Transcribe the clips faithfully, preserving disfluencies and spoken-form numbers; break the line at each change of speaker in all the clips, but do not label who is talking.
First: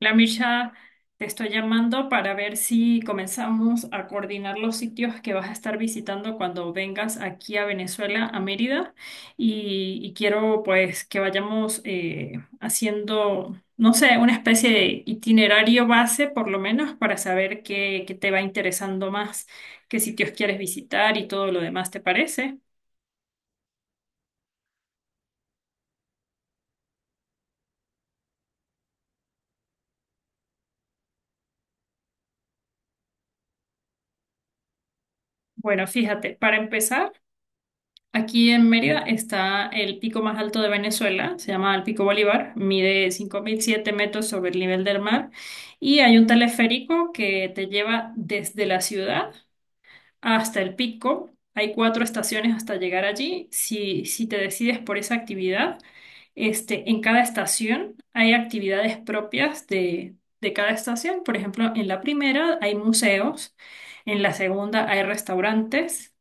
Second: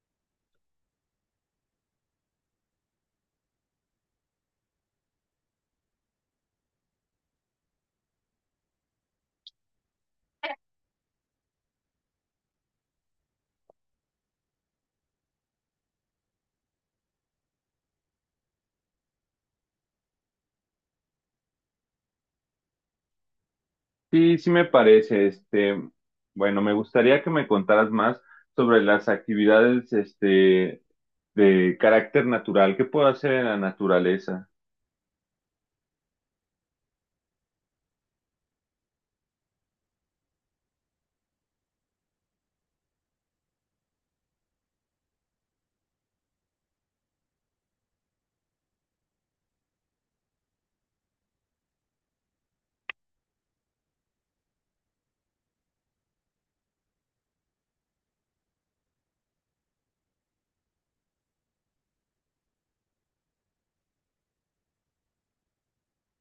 La Mircha, te estoy llamando para ver si comenzamos a coordinar los sitios que vas a estar visitando cuando vengas aquí a Venezuela, a Mérida, y, y quiero pues que vayamos eh, haciendo, no sé, una especie de itinerario base por lo menos para saber qué, qué te va interesando más, qué sitios quieres visitar y todo lo demás, ¿te parece?
Sí, sí me parece, este, bueno, me gustaría que me contaras más sobre las actividades, este, de carácter natural. ¿Qué puedo hacer en la naturaleza?
Bueno, fíjate, para empezar. Aquí en Mérida está el pico más alto de Venezuela, se llama el Pico Bolívar, mide cinco mil siete metros sobre el nivel del mar y hay un teleférico que te lleva desde la ciudad hasta el pico. Hay cuatro estaciones hasta llegar allí. Si, si te decides por esa actividad, este, en cada estación hay actividades propias de, de cada estación. Por ejemplo, en la primera hay museos, en la segunda hay restaurantes,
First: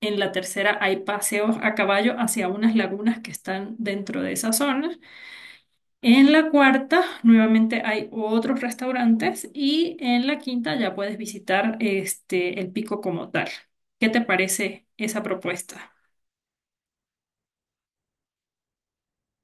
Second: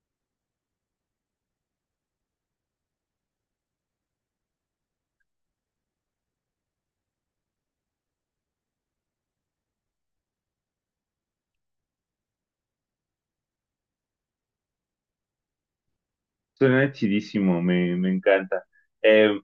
en la tercera hay paseos a caballo hacia unas lagunas que están dentro de esa zona. En la cuarta, nuevamente hay otros restaurantes y en la quinta ya puedes visitar este el pico como tal. ¿Qué te parece esa propuesta?
Suena chidísimo, me, me encanta. Em,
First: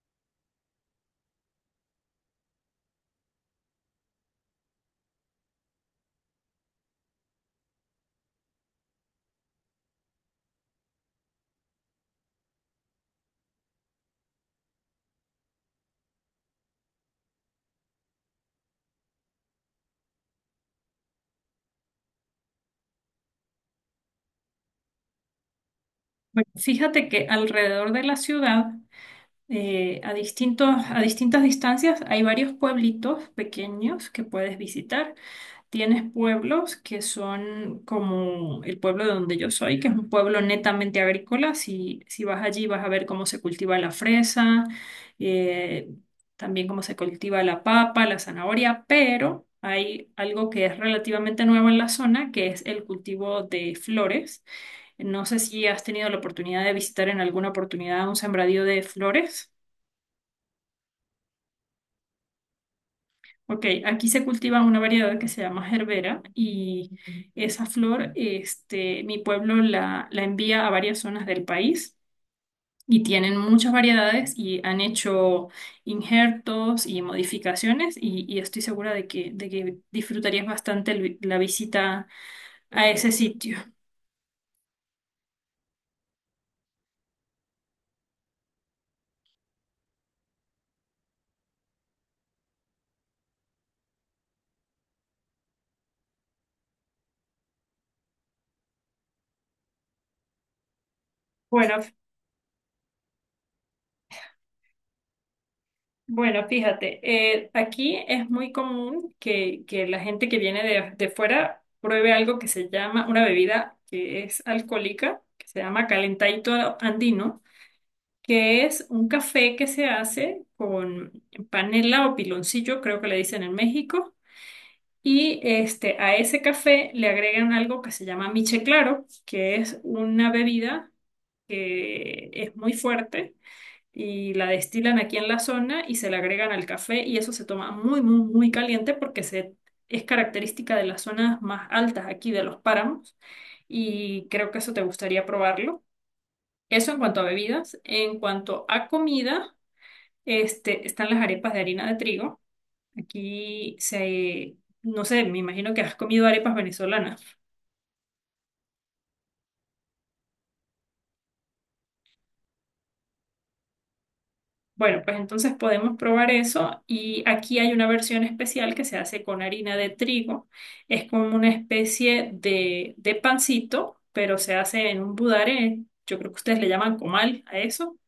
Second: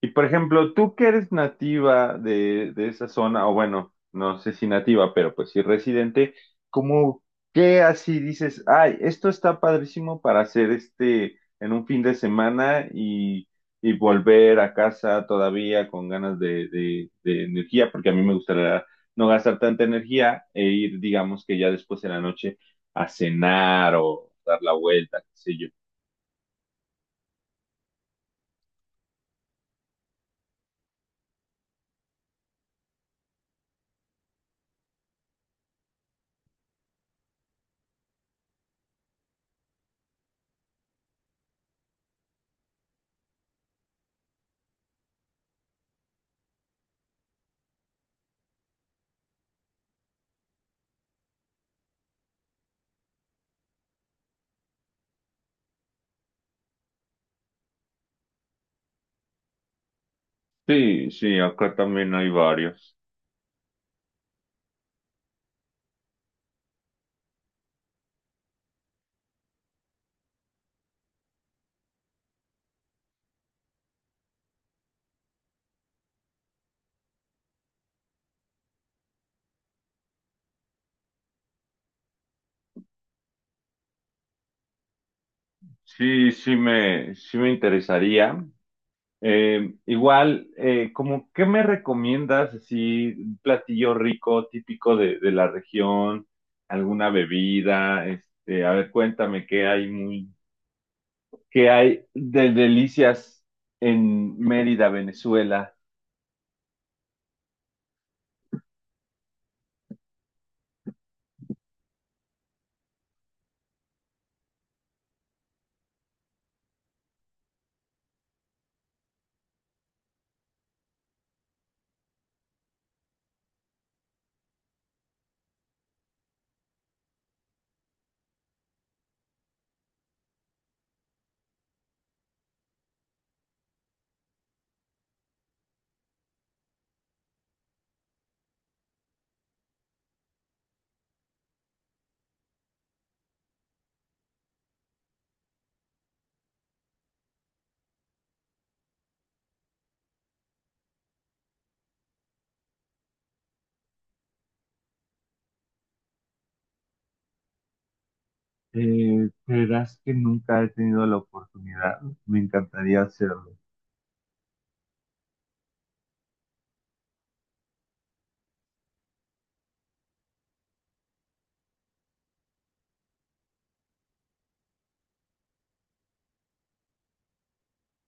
Y por ejemplo, tú que eres nativa de, de esa zona, o bueno, no sé si nativa, pero pues sí residente, ¿cómo qué así dices, ay, esto está padrísimo para hacer este en un fin de semana y, y volver a casa todavía con ganas de, de, de energía, porque a mí me gustaría no gastar tanta energía e ir, digamos que ya después de la noche a cenar o dar la vuelta, qué sé yo?
Bueno, fíjate que alrededor de la ciudad, eh, a distintos, a distintas distancias, hay varios pueblitos pequeños que puedes visitar. Tienes pueblos que son como el pueblo de donde yo soy, que es un pueblo netamente agrícola. Si, si vas allí vas a ver cómo se cultiva la fresa, eh, también cómo se cultiva la papa, la zanahoria, pero hay algo que es relativamente nuevo en la zona, que es el cultivo de flores. No sé si has tenido la oportunidad de visitar en alguna oportunidad un sembradío de flores.
Sí, sí, acá también hay varios.
Ok, aquí se cultiva una variedad que se llama gerbera y esa flor, este, mi pueblo la, la envía a varias zonas del país y tienen muchas variedades y han hecho injertos y modificaciones y, y estoy segura de que, de que disfrutarías bastante el vi- la visita a ese sitio.
Sí, sí me, sí me interesaría. Eh, igual, eh, como, ¿qué me recomiendas? Así, un platillo rico, típico de, de la región, alguna bebida, este, a ver, cuéntame qué hay muy, qué
Bueno,
hay de delicias en Mérida, Venezuela.
Bueno, fíjate, eh, aquí es muy común que, que la gente que viene de, de fuera pruebe algo que se llama, una bebida que es alcohólica, que se llama calentadito andino, que es un café que se hace con panela o piloncillo, creo que le dicen en México, y este, a ese café le agregan algo que se llama miche claro, que es una bebida que es muy fuerte y la destilan aquí en la zona y se la agregan al café y eso se toma muy, muy, muy caliente porque se, es característica de las zonas más altas aquí de los páramos y creo que eso te gustaría probarlo. Eso en cuanto a bebidas. En cuanto a comida, este, están las arepas de harina de trigo. Aquí se, no sé, me imagino que has comido arepas venezolanas.
Eh, creerás que nunca he tenido la oportunidad. Me encantaría hacerlo.
Bueno, pues entonces podemos probar eso y aquí hay una versión especial que se hace con harina de trigo. Es como una especie de, de pancito, pero se hace en un budare, yo creo que ustedes le llaman comal a eso,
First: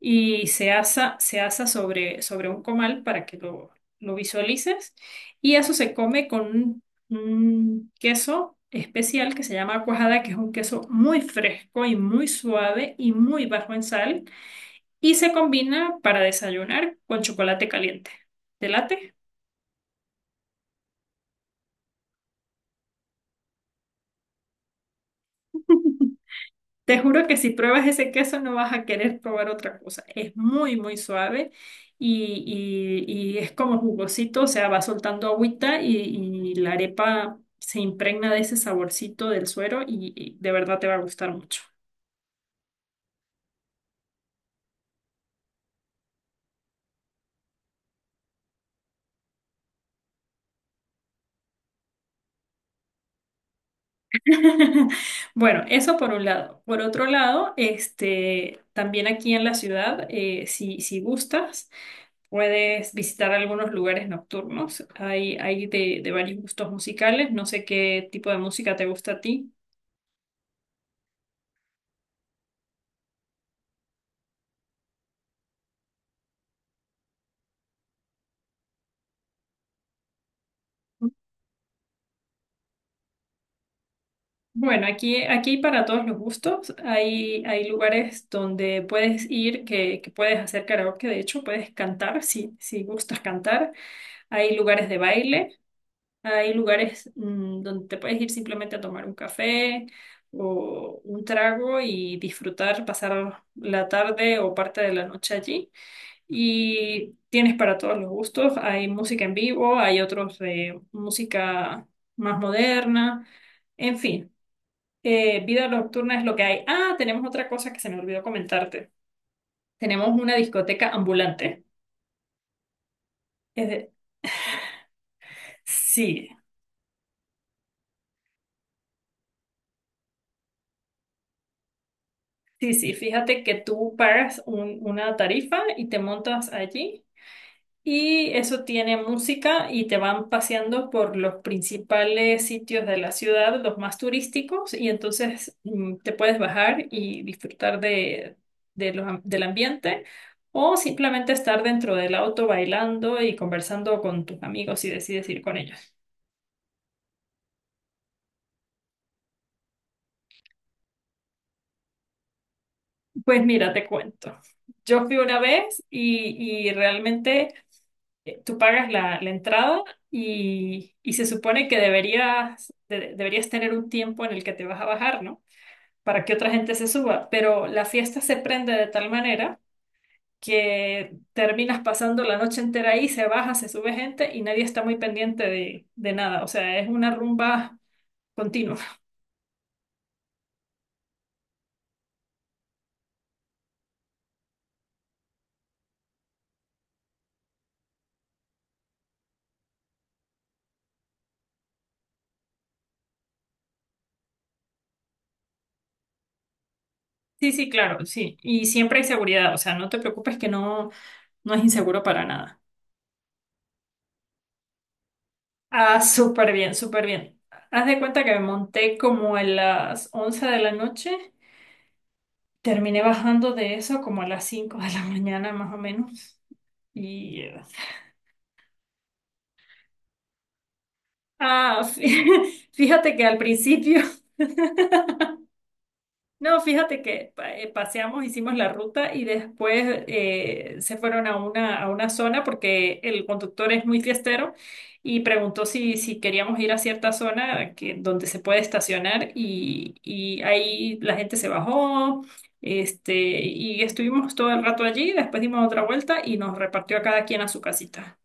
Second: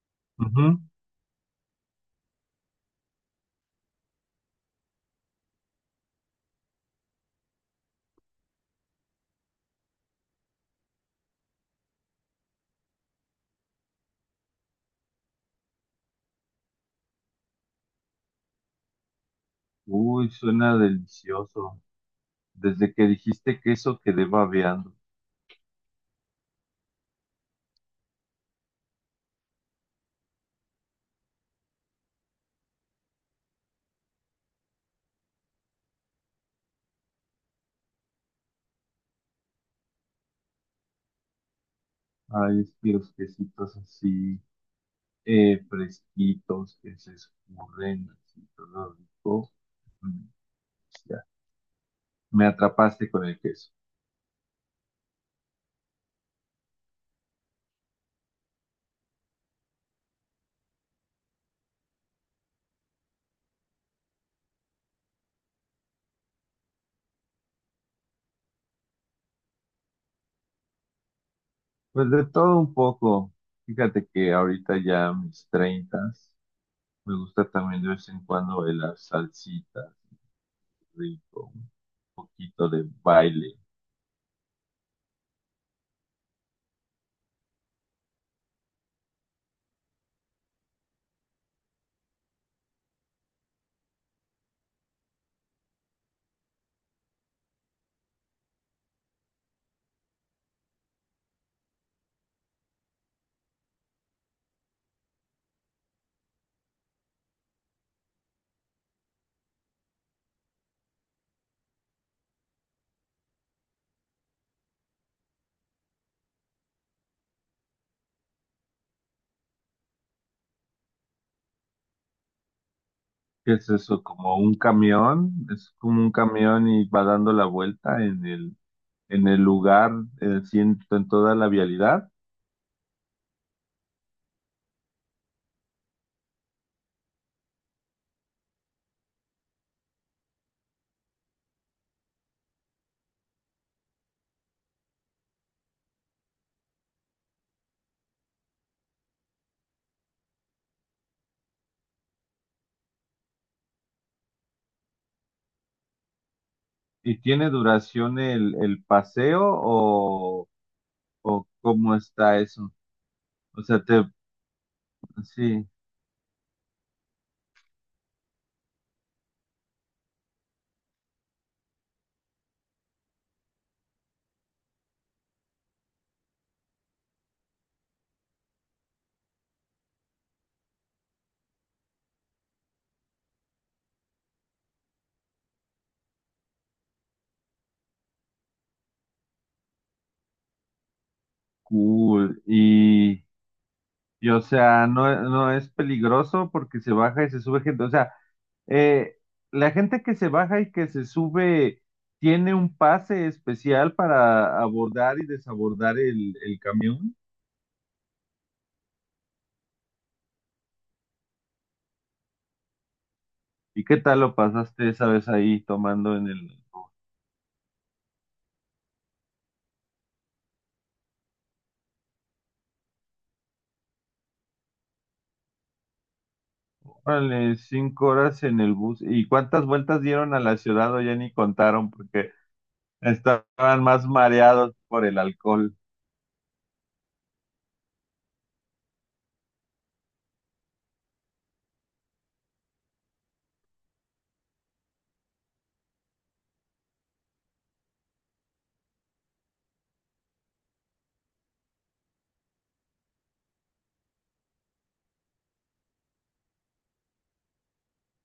y se
Ujú.
asa, se asa sobre, sobre un comal para que lo, lo visualices. Y eso se come con un, un queso especial que se llama cuajada, que es un queso muy fresco y muy suave y muy bajo en sal y se combina para desayunar con chocolate caliente. ¿Te late?
Uy, suena delicioso. Desde que dijiste queso quedé babeando.
Te juro que si pruebas ese queso no vas a querer probar otra cosa. Es muy, muy suave y, y- y es como jugosito, o sea, va soltando agüita y, y la arepa se impregna de ese saborcito del suero y, y de verdad te va a gustar mucho.
Ay, es que los quesitos así, eh, fresquitos, que se escurren, así todo rico. Mm, ya, me atrapaste con el queso.
Bueno, eso por un lado. Por otro lado, este, también aquí en la ciudad, eh, si, si gustas. Puedes visitar algunos lugares nocturnos. Hay, hay de, de varios gustos musicales. No sé qué tipo de música te gusta a ti.
Pues de todo un poco. Fíjate que ahorita ya a mis treintas, me gusta también de vez en cuando de las salsitas, rico, un poquito de baile.
Bueno, aquí, aquí hay para todos los gustos. Hay, hay lugares donde puedes ir, que, que puedes hacer karaoke. De hecho, puedes cantar si, si gustas cantar. Hay lugares de baile. Hay lugares mm, donde te puedes ir simplemente a tomar un café o un trago y disfrutar, pasar la tarde o parte de la noche allí. Y tienes para todos los gustos, hay música en vivo, hay otros de música más moderna, en fin, eh, vida nocturna es lo que hay. Ah, tenemos otra cosa que se me olvidó comentarte. Tenemos una discoteca ambulante.
¿Qué
Es
es
de-
eso? Como un camión, es como un
Sí,
camión y va dando la vuelta en el, en el lugar, eh, así en en toda la vialidad.
sí, sí, fíjate que tú pagas un- una tarifa y te montas allí. Y eso tiene música y te van paseando por los principales sitios de la ciudad, los más turísticos, y entonces mm, te puedes bajar y disfrutar de, de los am- del ambiente o simplemente estar dentro del auto bailando y conversando con tus amigos si decides ir con ellos.
¿Y tiene duración el, el paseo o, o cómo está eso?
Pues
O
mira,
sea,
te
te,
cuento. Yo fui una
sí,
vez y, y realmente eh, tú pagas la, la entrada y, y se supone que deberías, de- deberías tener un tiempo en el que te vas a bajar, ¿no? Para que otra gente se suba, pero la fiesta se prende de tal manera que terminas pasando la noche entera ahí, se baja, se sube gente y nadie está muy pendiente de, de nada, o sea, es una rumba continua.
cool. Y, y, o sea, no, no es peligroso porque se baja y se sube gente. O sea, eh, la gente que se baja y que se sube tiene un pase especial para abordar y desabordar el, el camión.
Sí, sí, claro, sí, y siempre hay seguridad, o sea, no te preocupes que no, no es inseguro para nada.
¿Y qué tal lo pasaste esa vez ahí
Ah,
tomando en
súper
el?
bien, súper bien. Haz de cuenta que me monté como a las once de la noche, terminé bajando de eso como a las cinco de la mañana más o menos. Y
Vale,
eh,
cinco horas en el bus. ¿Y cuántas vueltas dieron a la ciudad? O ya ni
ah,
contaron
fí-
porque
fíjate que al
estaban
principio,
más mareados por el alcohol.
no, fíjate que pa- eh, paseamos, hicimos la ruta y después eh, se fueron a una, a una zona porque el conductor es muy fiestero y preguntó si, si queríamos ir a cierta zona que, donde se puede estacionar y, y ahí la gente se bajó este, y estuvimos todo el rato allí, después dimos otra vuelta y nos repartió a cada quien a su casita.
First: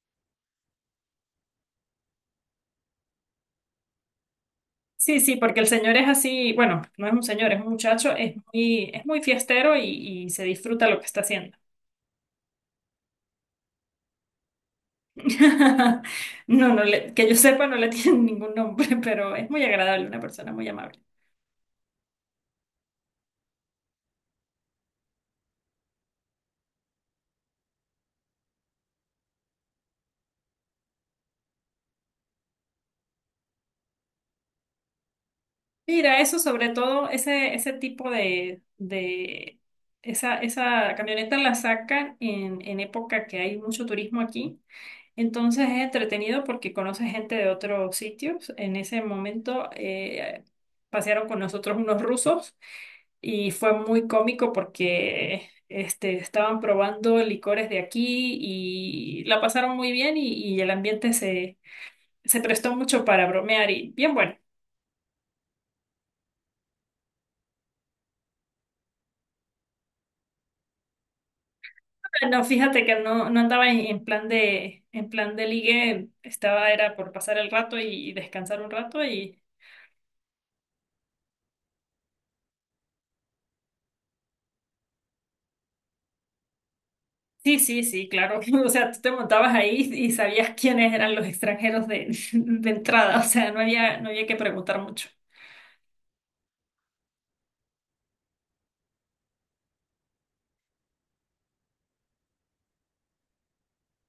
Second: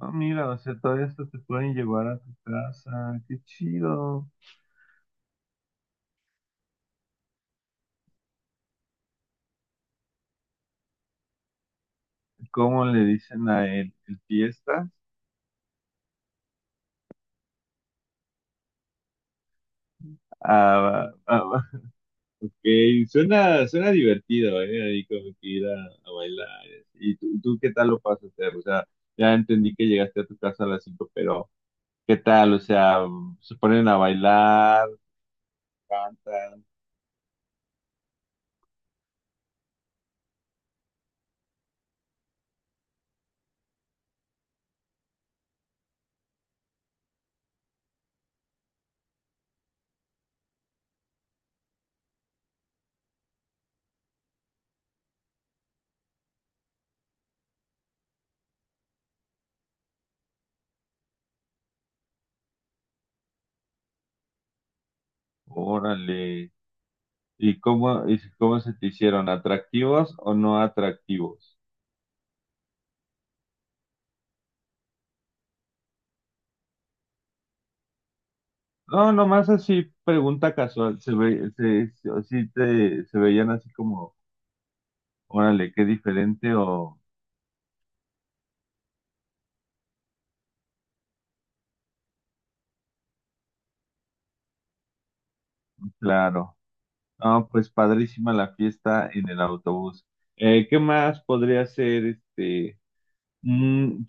Ah, mira, o sea, todo esto te pueden llevar a tu casa. Qué chido.
Sí, sí, porque el señor es así, bueno, no es un señor, es un muchacho, es muy, es muy fiestero y, y se disfruta lo que está haciendo.
¿Cómo le dicen a él? ¿El fiesta?
No, no le- que yo sepa, no le tiene ningún nombre, pero es muy agradable, una persona muy amable.
Ah, ah, ah, ok, suena, suena divertido, ¿eh? Ahí como que ir a, a bailar. ¿Y tú, tú qué tal lo pasaste? O sea, ya entendí que llegaste a tu casa a las cinco, pero ¿qué tal? O sea, se ponen a bailar,
Mira, eso
cantan.
sobre todo, ese, ese tipo de, de esa, esa camioneta la sacan en, en época que hay mucho turismo aquí. Entonces es entretenido porque conoces gente de otros sitios. En ese momento eh, pasearon con nosotros unos rusos. Y fue muy cómico porque este, estaban probando licores de aquí y la pasaron muy bien y, y el ambiente se, se prestó mucho para bromear y bien bueno.
Órale. ¿Y cómo, y cómo se te hicieron? ¿Atractivos o no atractivos?
No, fíjate que no, no andaba en, en plan de, en plan de ligue, estaba, era por pasar el rato y, y descansar un rato
No,
y
nomás así, pregunta casual. ¿Se ve, se, se- o sí te, Se veían así como, órale, qué diferente o
sí, sí, sí, claro. O sea, tú te montabas ahí y sabías quiénes eran los extranjeros de, de entrada, o sea, no había, no había que preguntar mucho.
claro? No, pues padrísima la fiesta en el autobús. Eh, ¿qué más podría ser este? Mm,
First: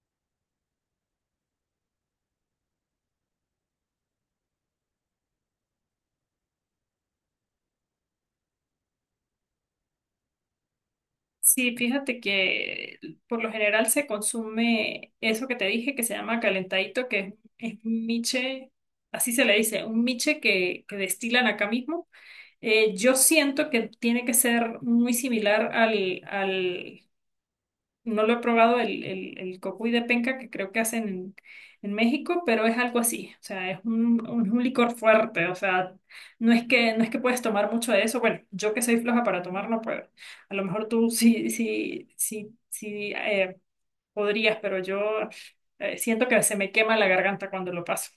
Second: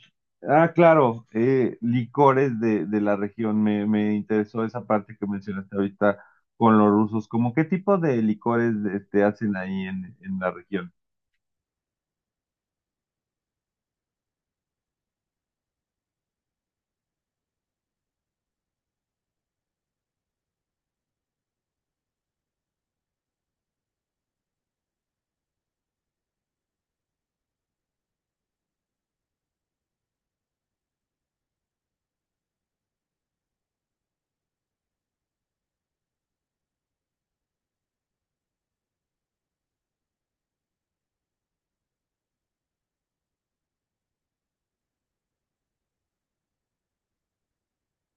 ah, claro, eh, licores de, de la región. Me, me interesó esa parte que mencionaste ahorita con los rusos. ¿Cómo qué tipo de licores este, hacen ahí en, en la región?
Sí, fíjate que por lo general se consume eso que te dije que se llama calentadito, que es, es un miche, así se le dice, un miche que, que destilan acá mismo. Eh, yo siento que tiene que ser muy similar al, al no lo he probado el, el, el cocuy de penca que creo que hacen en, en México, pero es algo así. O sea, es un, un, un licor fuerte. O sea, no es que, no es que puedes tomar mucho de eso. Bueno, yo que soy floja para tomar no puedo. A lo mejor tú sí, sí, sí, sí eh, podrías, pero yo eh, siento que se me quema la garganta cuando lo paso.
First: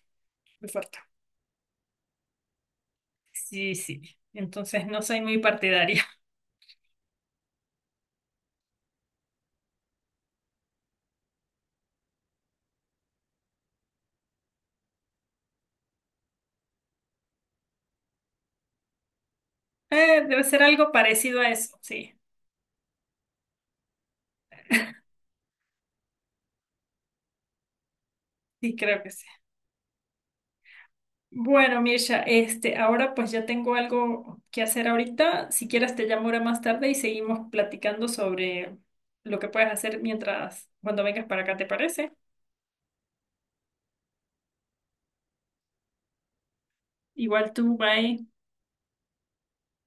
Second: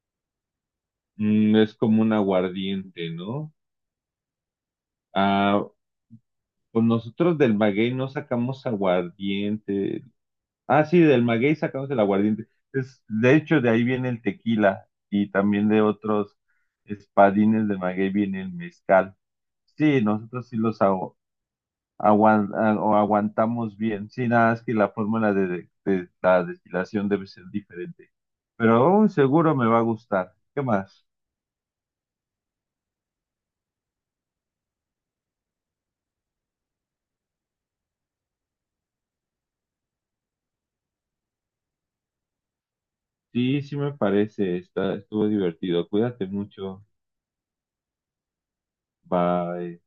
Muy fuerte.
Mm, es como un aguardiente, ¿no?
Sí, sí. Entonces no soy muy
Ah,
partidaria.
pues nosotros del maguey no sacamos aguardiente. Ah, sí, del maguey sacamos el aguardiente. Es, de hecho, de ahí viene el tequila y también de otros espadines de maguey viene el mezcal. Sí,
Eh, debe
nosotros sí
ser
los
algo parecido a eso. Sí,
aguan- a- o aguantamos bien. Sí, nada, es que la fórmula de, de- de la destilación debe ser diferente.
sí,
Pero
creo
aún
que sí.
seguro me va a gustar. ¿Qué más?
Bueno, Mirsha, este, ahora pues ya tengo algo que hacer ahorita. Si quieres te llamo ahora más tarde y seguimos platicando sobre lo que puedes hacer mientras, cuando vengas para acá, ¿te parece?
Sí, sí me parece. Está, estuvo divertido. Cuídate mucho.
Igual tú, bye.
Bye.